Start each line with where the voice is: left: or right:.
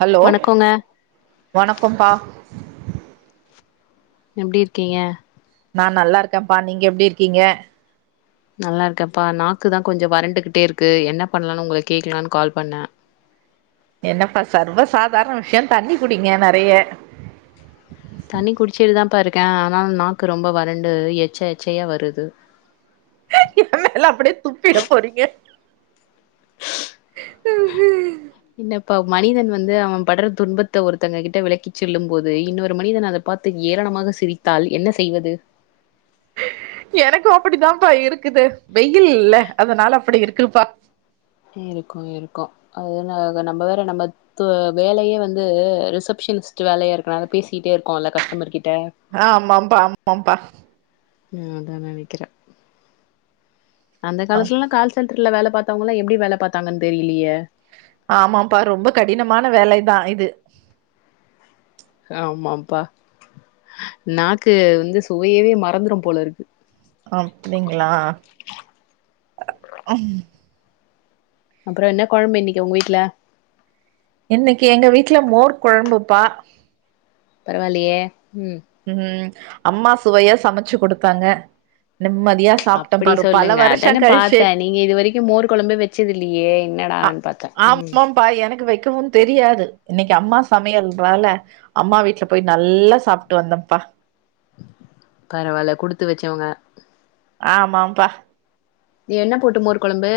right: Hello
left: வணக்கோங்க
right: வணக்கம்ப்பா
left: எப்டி இருக்கீங்க
right: ந நல்லா இருக்கேன்ப்பா நீங்க எப்டி இருக்கீங்க
left: நல்லாயிருக்கேன்ப்பா நாக்கு தா கொஞ்சோ வரண்டுக்கிட்டே இருக்கு என்ன பண்ணலானு உங்கள கேக்லானு கால் பண்ணே
right: என்னப்பா சர்வசாதாரண விஷ்யோ தண்ணி குடிங்க நெறைய
left: தண்ணி குடிச்சிட்டு தாம்ப்பா இருக்கே ஆனா நாக்கு ரொம்ப வறண்டு எச்ச எச்சையா வருது
right: ஏமேல அப்டிய துப்பிட போறீங்க சேரி சேரி
left: இன்னப்பா மனிதன் வந்து அவன் படற துன்பத்த ஒருத்தங்க கிட்ட விளக்கிச்செல்லும் போது இன்னொரு மனிதன் அத பாத்து ஏளனமாக சிரித்தால் என்ன செய்வது
right: எனக்கு அப்படித்தான்ப்பா இருக்குது வெயில்ல அதனால அப்படி இருக்குப்பா
left: இருக்கு இருக்கு அது இன்ன க நம்ம வேற நம்ப து வேலயே வந்து ரிசப்ஷனிஸ்டே வேலையா இருக்கனால பேசிக்கிட்டே இருக்கோல்ல கஸ்டமர் கிட்ட
right: ஆ ஆமாம்பா ஆமாம்பா
left: ம் அதா நெனைக்கிறே அந்த காலத்துலல்லா கால் சென்ட்ருல வேல பாத்தாங்வங்களா எப்டி வேல பாத்தாங்கன் தெரியலியே
right: ஆமாம்பா ரொம்ப கடினமான வேலை தா இது
left: ஆமாம்பா நாக்கு வந்து சுவையவே மறந்துரும் போலருக்கு
right: அப்படிங்ளா ம்
left: அப்புறோ என்ன கொழம்பு இன்னிக்கு உங்க வீட்ல
right: இன்னிக்கு எங்க வீட்ல மோர் கொழம்புப்பா
left: பரவால்லயே ம்
right: ம் அம்மா சுவையா சமச்சு குடுத்தாங்க நிம்மதியா சாப்ட்டேன்ப்பா
left: அப்படி
right: ஒரு பல
left: சொல்லுங்கா
right: வருஷோ
left: அதான
right: கழிச்சு
left: பாத்தே நீங்க இது வரிக்கு மோர் கொழம்பே வெச்சதில்லியே
right: அ
left: இன்னடான் பாத்தே ம்
right: ஆமாம்பா எனக்கு வெக்கவு தெரியாது இன்னைக்கு அம்மா சமையல்றால அம்மா வீட்ல போய் நல்லா சாப்ட்டு வந்தம்ப்பா
left: பரவால குடுத்து வெச்சவங்க
right: ஆமாம்பா
left: என்ன போட்டு மோர் கொழம்பு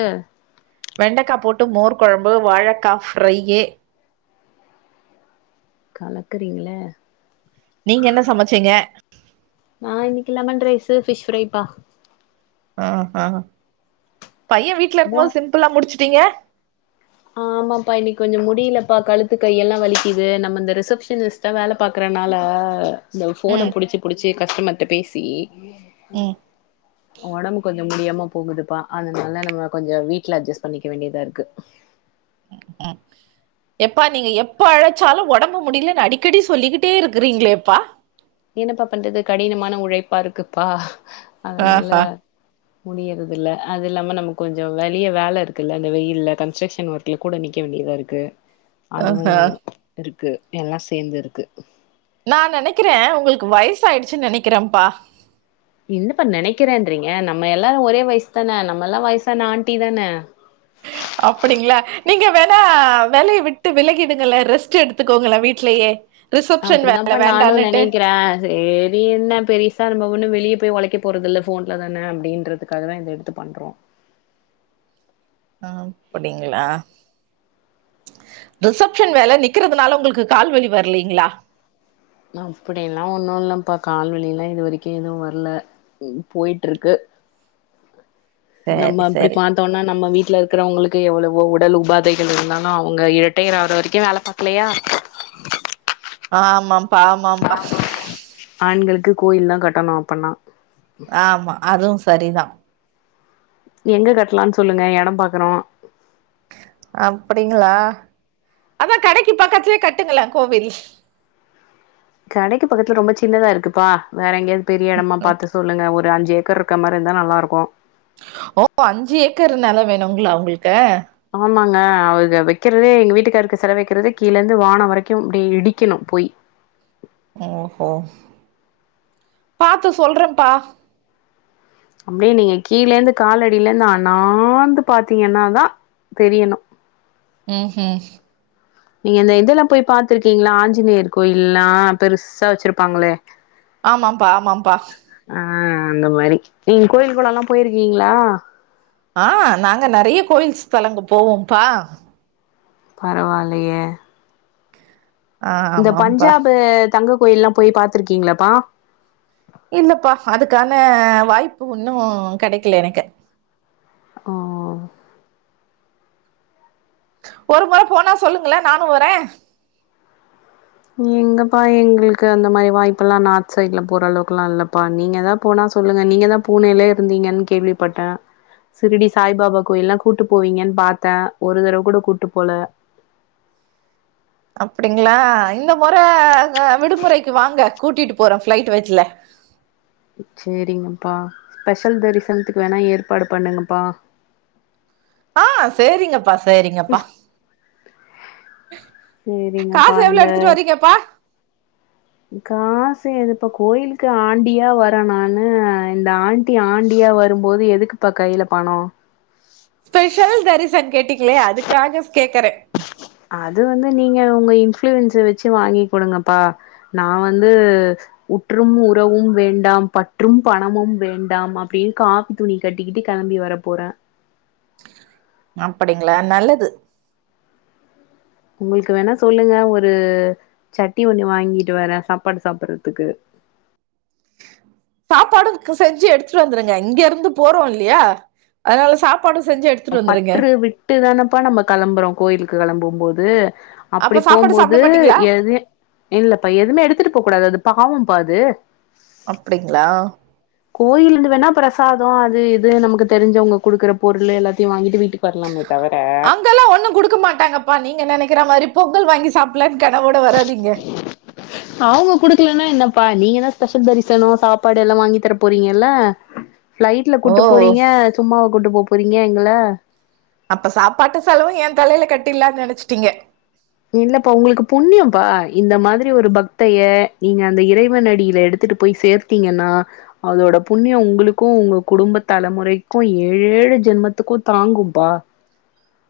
right: வெண்டக்கா போட்டு மோர் கொழம்பு வாழக்கா ஃப்ரையி
left: கலக்குறீங்களே
right: நீங்க என்ன சமச்சீங்க
left: நா இன்னைக்கு லெமண் ரைஸு ஃபிஷ் ஃப்ரைப்பா
right: ஆ ஆ பைய வீட்ல இருக்கும்
left: மோர்
right: போது சிம்பிளா முடிச்சுட்டீங்க
left: ஆமாப்பா இன்னிக் கொஞ்சோ முடியிலப்பா கழுத்து கையெல்லா வலிக்குது நம்ம இந்த ரிசப்ஷனிஸ் டா வேல பாக்கறனால இந்த ஃபோன
right: ம்
left: புடிச்சு புடிச்சு கஷ்டமர்ட்ட பேசி
right: ம்
left: ஒடம்பு கொஞ்சோ முடியாம போகுதுப்பா அதனால நம்ம கொஞ்சோ வீட்ல அட்ஜஸ் பண்ணிக்க வேண்டியதா இருக்கு
right: ம் எப்பா நீங்க எப்ப அழைச்சாலு ஒடம்பு முடிலன் அடிக்கடி சொல்லிக்கிட்டே இருக்குறீங்களேப்பா
left: என்னப்பா பண்றது கடினமான உழைப்பா இருக்குப்பா அதனால
right: ஆஹா
left: முடியறதில்ல அது இல்லாம நமக் கொஞ்சோ வெளிய வேல இருக்குல்ல இந்த வெயில்ல கன்ஸ்ட்ரக்ஷன் ஒர்க்ல கூட நிக்க வேண்டியதா இருக்கு அதுவு
right: ஆஹா
left: இருக்கு எல்லா சேந்திருக்கு
right: நா நெனைக்கிறே உங்களுக்கு வயசாயிடுச்சுன் நெனைக்கிறேம்பா
left: என்னப்பா நெனைக்கிறேன்றீங்க நம்ம எல்லாரு ஒரே வயசுதான நம்ம எல்லா வய்சான ஆண்டி தானே
right: அப்டிங்களா நீங்க வேணா வேலைய விட்டு விலகிடுங்களே ரெஸ்ட் எடுத்துக்கோங்களே வீட்லேயே ரிசப்ஷன்
left: அப்டிதான்ப்பா
right: வேலை
left: நானு
right: வேண்டான்னுட்டு
left: நெனைக்கிறே சேரி என்ன பெரிசா நம்ம ஒண்ணு வெளியே போய் ஒழைக்க போறதில்ல ஃபோன்ல தான அப்டின்றதுக்காக தா இத எடுத்து பண்றோ
right: ஆ அப்டிங்ளா ரிசப்ஷன் வேல நிக்கறதுனால உங்களுக்கு கால் வலிவரலீங்ளா
left: அப்படியெல்லா ஒன்னு இல்லப்பா கால்வலிலா இது வரைக்கு எது வரல போய்ட்ருக்கு
right: சரி
left: நம்ம அப்டி
right: சரி.
left: பா த்தோன்னா நம்ம வீட்ல இருக்கிறவங்களுக்கு எவ்வளவோ உடல் உபாதைகள் இருந்தாலு அவுங்க இரிட்டைர் ஆகற வரைக்கு வேல பாக்கலையா
right: ஆமாப்பா ஆமாம்பா
left: ஆண்களுக்கு கோயில் தா கட்டணு அப்பன்னா
right: ஆமா அதுவு சரிதா
left: எங்க கட்லான் சொல்லுங்க எடோ பாக்றோ
right: அப்படிங்களா அதா கடைக்கு பக்கத்லே கட்டுங்களே கோவில்
left: கடைக்கு பக்கத்துல ரொம்ப சின்னதா இருக்குப்பா வேற எங்கயாவது பெரிய எடமா பாத்து சொல்லுங்க ஒ ரு அஞ்சு ஏக்கர் ருக்க மாரி இருந்தா நல்லாருக்கு
right: ஓ அஞ்சு ஏக்கர் நெலோ வேணுங்ளா உங்ளுக்கு
left: ஆமாங்க அவுக வக்கிறதே எங்க வீட்டுக்காருக்கு செல வக்கறது கீழ இருந்து வானோ வரைக்கு அப்டி இடிக்கணு போய்
right: ஓஹோ பாத்து சொல்றம்ப்பா
left: அப்டியே நீங்க கீழே இந்து காலடிலந்து அனாந்து பாத்தீங்கன்னாதா தெரியணு
right: ம் ம்
left: நீங்க இந்த இதெல்லா போய் பாத்துருக்கீங்ளா ஆஞ்சநேயர் கோயில்லா பெருசா வச்சிருப்பாங்களே
right: ஆமாப்பா ஆமாப்பா
left: ஆ அந்த மாரி நீங்க கோயில் கொளலா போயிருக்கீங்ளா
right: ஆ நாங்க நெறைய்ய கோயில் ஸ்தலங்கள் போவோம்பா
left: பரவால்லயே
right: ஆ
left: இந்த
right: ஆமாம்ப்பா
left: பஞ்சாப்பு தங்க கோயில் எல்லா போய் பாத்திருக்கீங்களப்பா
right: இல்லப்பா அதுக்கான வாய்ப்பு வுன்னு கெடைக்கல எனக்கு
left: அ
right: ஒரு முற போனா சொல்லுங்களே நானு வரே
left: எங்கப்பா எங்களுக்கு அந்த மாரி வாய்ப்பெல்லா நார்த் சைட்ல போற அளவுக்கெல்லா இல்லப்பா நீங்கதா போனா சொல்லுங்க நீங்க தா பூனேலே இருந்தீங்கன் கேள்விப்பட்டே சிருடி சாய்பாபா கோயில்லா கூட்டு போவீங்கன் பாத்தே ஒரு தடவ கூட கூட்டு போல
right: அப்டிங்களா இந்த முற க விடுமுறைக்கு வாங்க கூட்டிட்டு போறோ ஃபிளைட் வச்ல
left: சேரிங்கப்பா ஸ்பெஷல் தரிசனத்துக்கு வேணா ஏற்பாடு பண்ணுங்கப்பா
right: ஆ சேரிங்கப்பா சேரிங்கப்பா
left: சேரிங்கப்பா
right: காசு எவ்ளோ
left: இந்த
right: எடுத்துட்டு வரீங்கப்பா
left: காசு ஏதுப்பா கோயிலுக்கு ஆண்டியா வரே நானு இந்த ஆ ண்ட்டி ஆண்டியா வரும்போது எதுக்குப்பா கைல பணோ
right: ஸ்பெஷல் தரிசன் கேட்டீங்ளே அதுக்காக கேக்கறே
left: அது வந்து நீங்க உங்க இன்ஃபுளுயன்ஸ்சு வெச்சி வாங்கி குடுங்கப்பா நா வந்து உற்றும் உறவும் வேண்டாம் பற்றும் பணமும் வேண்டாம் அப்டே காவி த்துணி கட்டிக்கிட்டு கெளம்பி வர போறே
right: அப்படிங்ளா நல்லது
left: உங்ளுக்கு வேணா சொல்லுங்க ஒரு சட்டி ஒண்ணு வாங்கிட்டு வரே சாப்பாடு சாப்பறதுக்கு
right: சாப்பாடு க் செஞ்சு எடுத்துட்டு வந்துருங்க இங்கருந்து போறோ இல்லியா அதனால சாப்பாடு செஞ்சு எடு
left: பற்று விட்டுதானப்பா நம்ம களம்பறோ கோயிலுக்கு களம்பு போது
right: அப்ப
left: அப்டி
right: சாப்பாடு சாப்ட
left: போம்போது
right: மாட்டீங்களா
left: எதை இல்லப்பா எதுமே எடுத்துட்டு போ கூடாது அது பாவப்பா அது
right: அப்டிங்ளா
left: கோயில்லிந்து வேணா பிரசாதோ அது இது நமக்கு தெரிஞ்சவங்க குடுக்குற பொருளு எல்லாத் தியோ வாங்கிட்டு வீட்டுக்கு வர்லாமே
right: அங்கலா ஒண்ணு குடுக்க மாட்டாங்கப்பா நீங்க நெனைக்கிறா மாரி பொங்கல் வாங்கி சாப்புல்லா கனவோட வராதிங்க
left: அவுங்க குடுக்லனா என்னப்பா நீங்க தா ஸ்பெஷல் தரிசனோ சாப்பாடெல்லா வாங்கி தர போறீங்கல்ல ப்ஃளைட்ல
right: ஓ
left: கூட்டு போறீங்க சும்மாவ கூட்டு போ போறீங்க எங்கள
right: அப்ப சாப்பாட்டு செலவு எ தலையில கட்டில்லான்னு நெனச்சிட்டிங்க
left: இல்லப்பா உங்ளுக்கு புண்ணியம்பா இந்த மாதிரி ஒரு பக்தைய நீங்க அந்த இறைவனடியில எடுத்துட்டு போய் சேர்த் தீங்கன்னா அதோட புண்ணியோ உங்களுக்கு உங்க குடும்ப தலமுறைக்கு ஏழேழு ஜென்மத்துகு தாங்கும்பா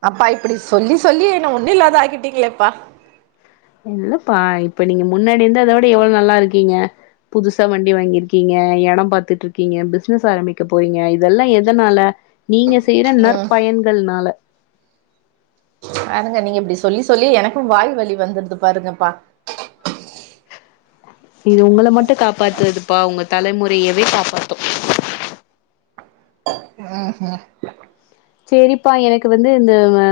right: அப்பா இப்டி சொல்லி சொல்லி என்ன ஒண்ணு இல்லாத ஆக்கிட்டீங்ளேப்பா
left: இல்லப்பா இப்ப நீங்க முன்னாடி இருந்தததோட எவ்ளோ நல்லாய்ருக்கீங்க புதுசா வண்டி வாங்கியிருக்கீங்க எடோ பாத்துட்ருக்கீங்க பிஸ்னஸ் ஆரம்பிக்க போறீங்க இதல்லா எதனால நீங்க செய்ற
right: ம்
left: நற்பயன்கள்னால
right: பாருங்க நீங்க இப்டி சொல்லி சொல்லி எனக்கு வாய் வலி வந்துருது பாருங்கப்பா
left: இது உங்கள மட்டு காப்பாத்துதுப்பா உங்க தலைமுறையவே காப்பாத்தோ
right: ம் ஹ்ம்
left: செரிப்பா எனக்கு வந்து இந்த ஆ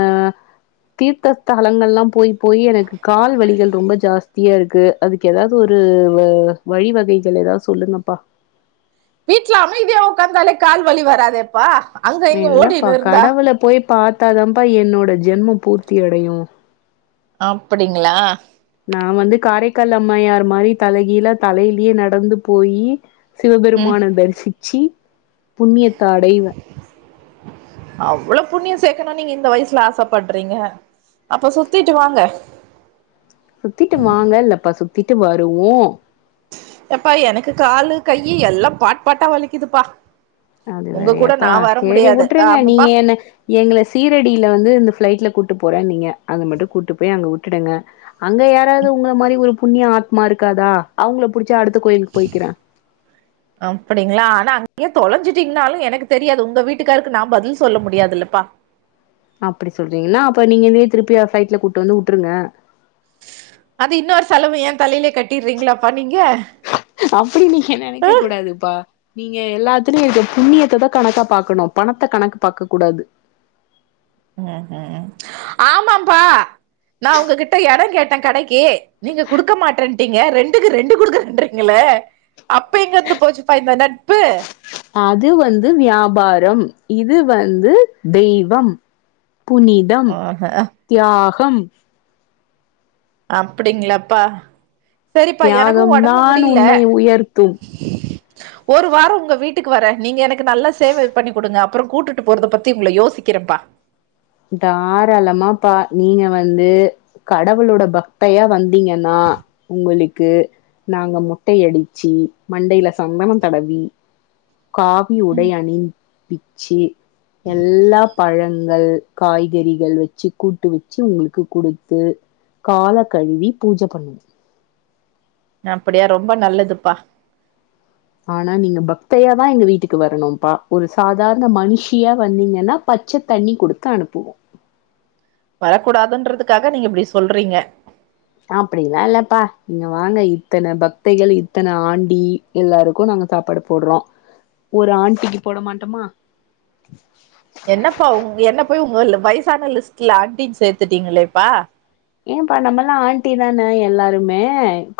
left: தீர்த்த ஸ்தலங்கள்லா போய் போயி எனக்கு கால் வலிகள் ரொம்ப ஜாஸ்தியா இருக்கு அதுக்கு ஏதாவ்து ஒரு வ வழிவகைகள் ஏதாவ் சொல்லுங்கப்பா
right: வீட்ல அமைதியா உக்காந்தாலே கால்வலி வராதேப்பா அங்க இங்க
left: இல்லப்பா
right: ஓடினு இருந்தா
left: கடவுள போய் பாத்தாதாப்பா என்னோட ஜென்மோ பூர்த்தி அடையு
right: அப்டிங்ளா
left: நா வந்து காரைக்கால் அம்மையார் மாரி தலைகீழ தலையிலியே நடந்து போயி
right: ம்
left: சிவபெருமான தரிசிச்சி புண்ணியத்த அடைவே
right: அவ்ளோ புண்ணியோ சேக்குணுனு நீங்க இந்த வயிஸ்ல ஆசப்பட்றீங்க அப்ப சுத்திட்டு வாங்க
left: சுத்திட்டு வாங்கல்லப்பா சுத்திட்டு வருவோ
right: எப்பா எனக்கு காலு கை எல்லா பாட் பாட்டா வலிக்குதுப்பா
left: அது
right: உங்க கூட
left: வேறியாப்பா
right: நா வர
left: சேரி
right: முடியாது
left: உட்ருங்க
right: ஆமாப்பா
left: நீங்க என்ன எங்ள சீரடில வந்து இந்த ப்ஃளைட்ல கூட்டு போறேன்னிங்க அது மட்டு கூட்டு போய் அங்க உட்டுடுங்க அங்க யாராவ்து உங்கள மாரி ஒரு புண்ணிய ஆத்மா இருக்காதா அவுங்ள புடிச்சி அடுத்த கோயில்க்கு போய்க்கிறே
right: அப்டிங்ளா ஆனா அங்கியே தொலஞ்சுடீங்னாலு எனக்கு தெரியாது உங்க வீட்டுக்காருக்கு நா பதில் சொல்ல முடியாதுல்லப்பா
left: அப்டி சொல்றீங்கின்னா அப்ப நீங்கவே திருப்பியோ ப்ஃளைட்ல கூட்டு வந்து உட்ருங்க
right: அது இன்னொரு செலவு ஏ தலையிலே கட்டிறீங்ளாப்பா நீங்க
left: அப்டி நீங்க
right: ஆ
left: நெனைக்க கூடாதுப்பா நீங்க எல்லாத்தையு இத புண்ணியத்த தா கணக்கா பாக்கணு பணத்த கணக்கு பாக்க கூடாது
right: ம் ம் ஆமாம்பா நா உங்ககிட்ட எடோ கேட்டே கடைக்கி நீங்க குடுக்க மாட்டன்ட்டீங்க ரெண்டுக்கு ரெண்டு குடுக்குறன்றீங்களே அப்ப எங்கிருந்து போச்சுப்பா இந்த நட்பு
left: அது வந்து வியாபாரம் இது வந்து தெய்வம் புனிதம்
right: ஆஹ
left: தியாகம்
right: அப்டிங்ளாப்பா
left: தியாகம் தான் உன்னை உயர்த்தும்
right: ஒரு வாரோ உங்க வீட்டுக்கு வரே நீங்க எனக்கு நல்ல சேவை பண்ணி குடுங்க அப்பறோ கூட்டுட்டு போறத பத்தி உங்கள யோசிக்கிறேப்பா
left: தாராளமாப்பா நீங்க வந்து கடவுளுடைய பக்தையா வந்தீங்கன்னா உங்களுக்கு நாங்க மொட்டை அடிச்சி மண்டையில சந்தனம் தடவி காவி உடை அணிப்பிச்சு எல்லா பழங்கள் காய்கறிகள் வச்சு கூட்டு வச்சு உங்களுக்கு குடுத்து கால கழுவி பூஜ பண்ணுவோ
right: அப்டியா ரொம்ப நல்லதுப்பா
left: ஆனா நீங்க பக்தையாதா எங்க வீட்டுக்கு வரணும்ப்பா ஒரு சாதாரண மனுஷியா வந்தீங்கன்னா பச்சத்தண்ணி குடுத்து அனுப்புவோ
right: வரக்கூடாதுன்றதுக்காக நீங்க இப்டி சொல்றீங்க
left: அப்டில்லா இல்லப்பா நீங்க வாங்க இத்தனை பக்தைகள் இத்தன ஆண்டி எல்லாருக்கு நாங்க சாப்பாடு போடுறோ ஒரு ஆன்டிக்கு போட மாட்டோமா
right: என்னப்பா உங்க என்ன போய் உங்க வயசான லிஸ்ட்ல ஆன்ட்டின்னு சேத்துட்டீங்களேப்பா
left: ஏம்ப்பா நம்மளா ஆன்டி தான எல்லாருமே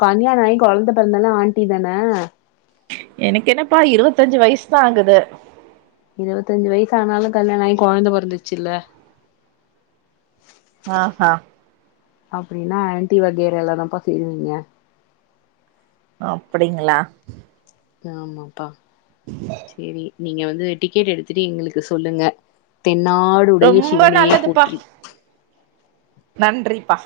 left: கல்யாண ஆகி கொழந்த பெறந்தாள ஆன்டி தான
right: எனக்கென்னப்பா இருபத்தஞ்சு வயசு தா ஆகுது
left: இருபத்தஞ்சு வயசுனாலு கல்யாண ஆகி கொழந்த பெறந்துச்சுல்ல
right: ஆ ஆ
left: அப்டின்னா ஆன்டி வகையிரால்ல தாப்ப சேருவீங்க
right: அப்டிங்ளா
left: ஆமாப்பா சேரி நீங்க வந்து டிக்கெட் எடுத்துட்டு எங்களுக்கு சொல்லுங்க தென்னாடு
right: ரொம்ப நல்லதுப்பா நன்றிப்பா